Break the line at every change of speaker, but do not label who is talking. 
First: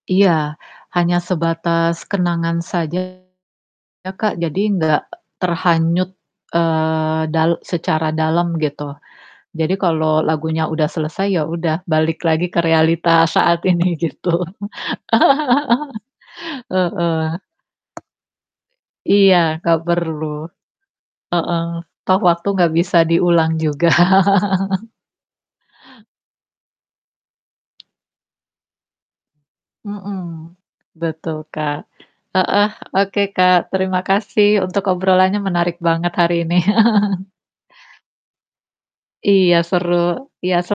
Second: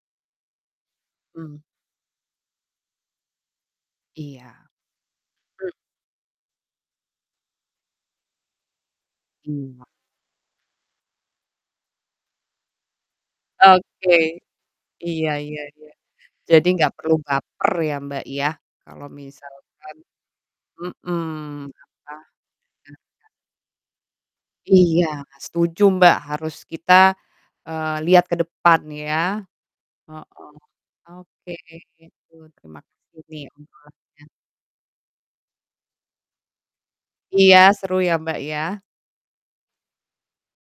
Iya, hanya
Mmm.
sebatas kenangan saja ya, Kak, jadi
Iya.
nggak
Hmm.
terhanyut, eee, dal secara dalam gitu. Jadi
Iya.
kalau lagunya udah selesai ya udah balik lagi ke realitas saat ini
Oke,
gitu.
iya iya iya. Jadi gak perlu
Heeh.
baper ya, Mbak, ya kalau
Iya gak
misalkan
perlu. Heeh,
mmm. Apa.
toh waktu gak bisa
[unintelligible]
diulang juga.
Iya setuju, Mbak, harus kita, eee, lihat ke depan ya. Heeh.
Mhm, betul,
Oke,
Kak.
aku
Heeh,
terima kasih
oke,
nih,
Kak,
obrolannya.
terima kasih untuk obrolannya, menarik banget hari ini.
Iya, seru ya, Mbak, ya
Iya seru, iya se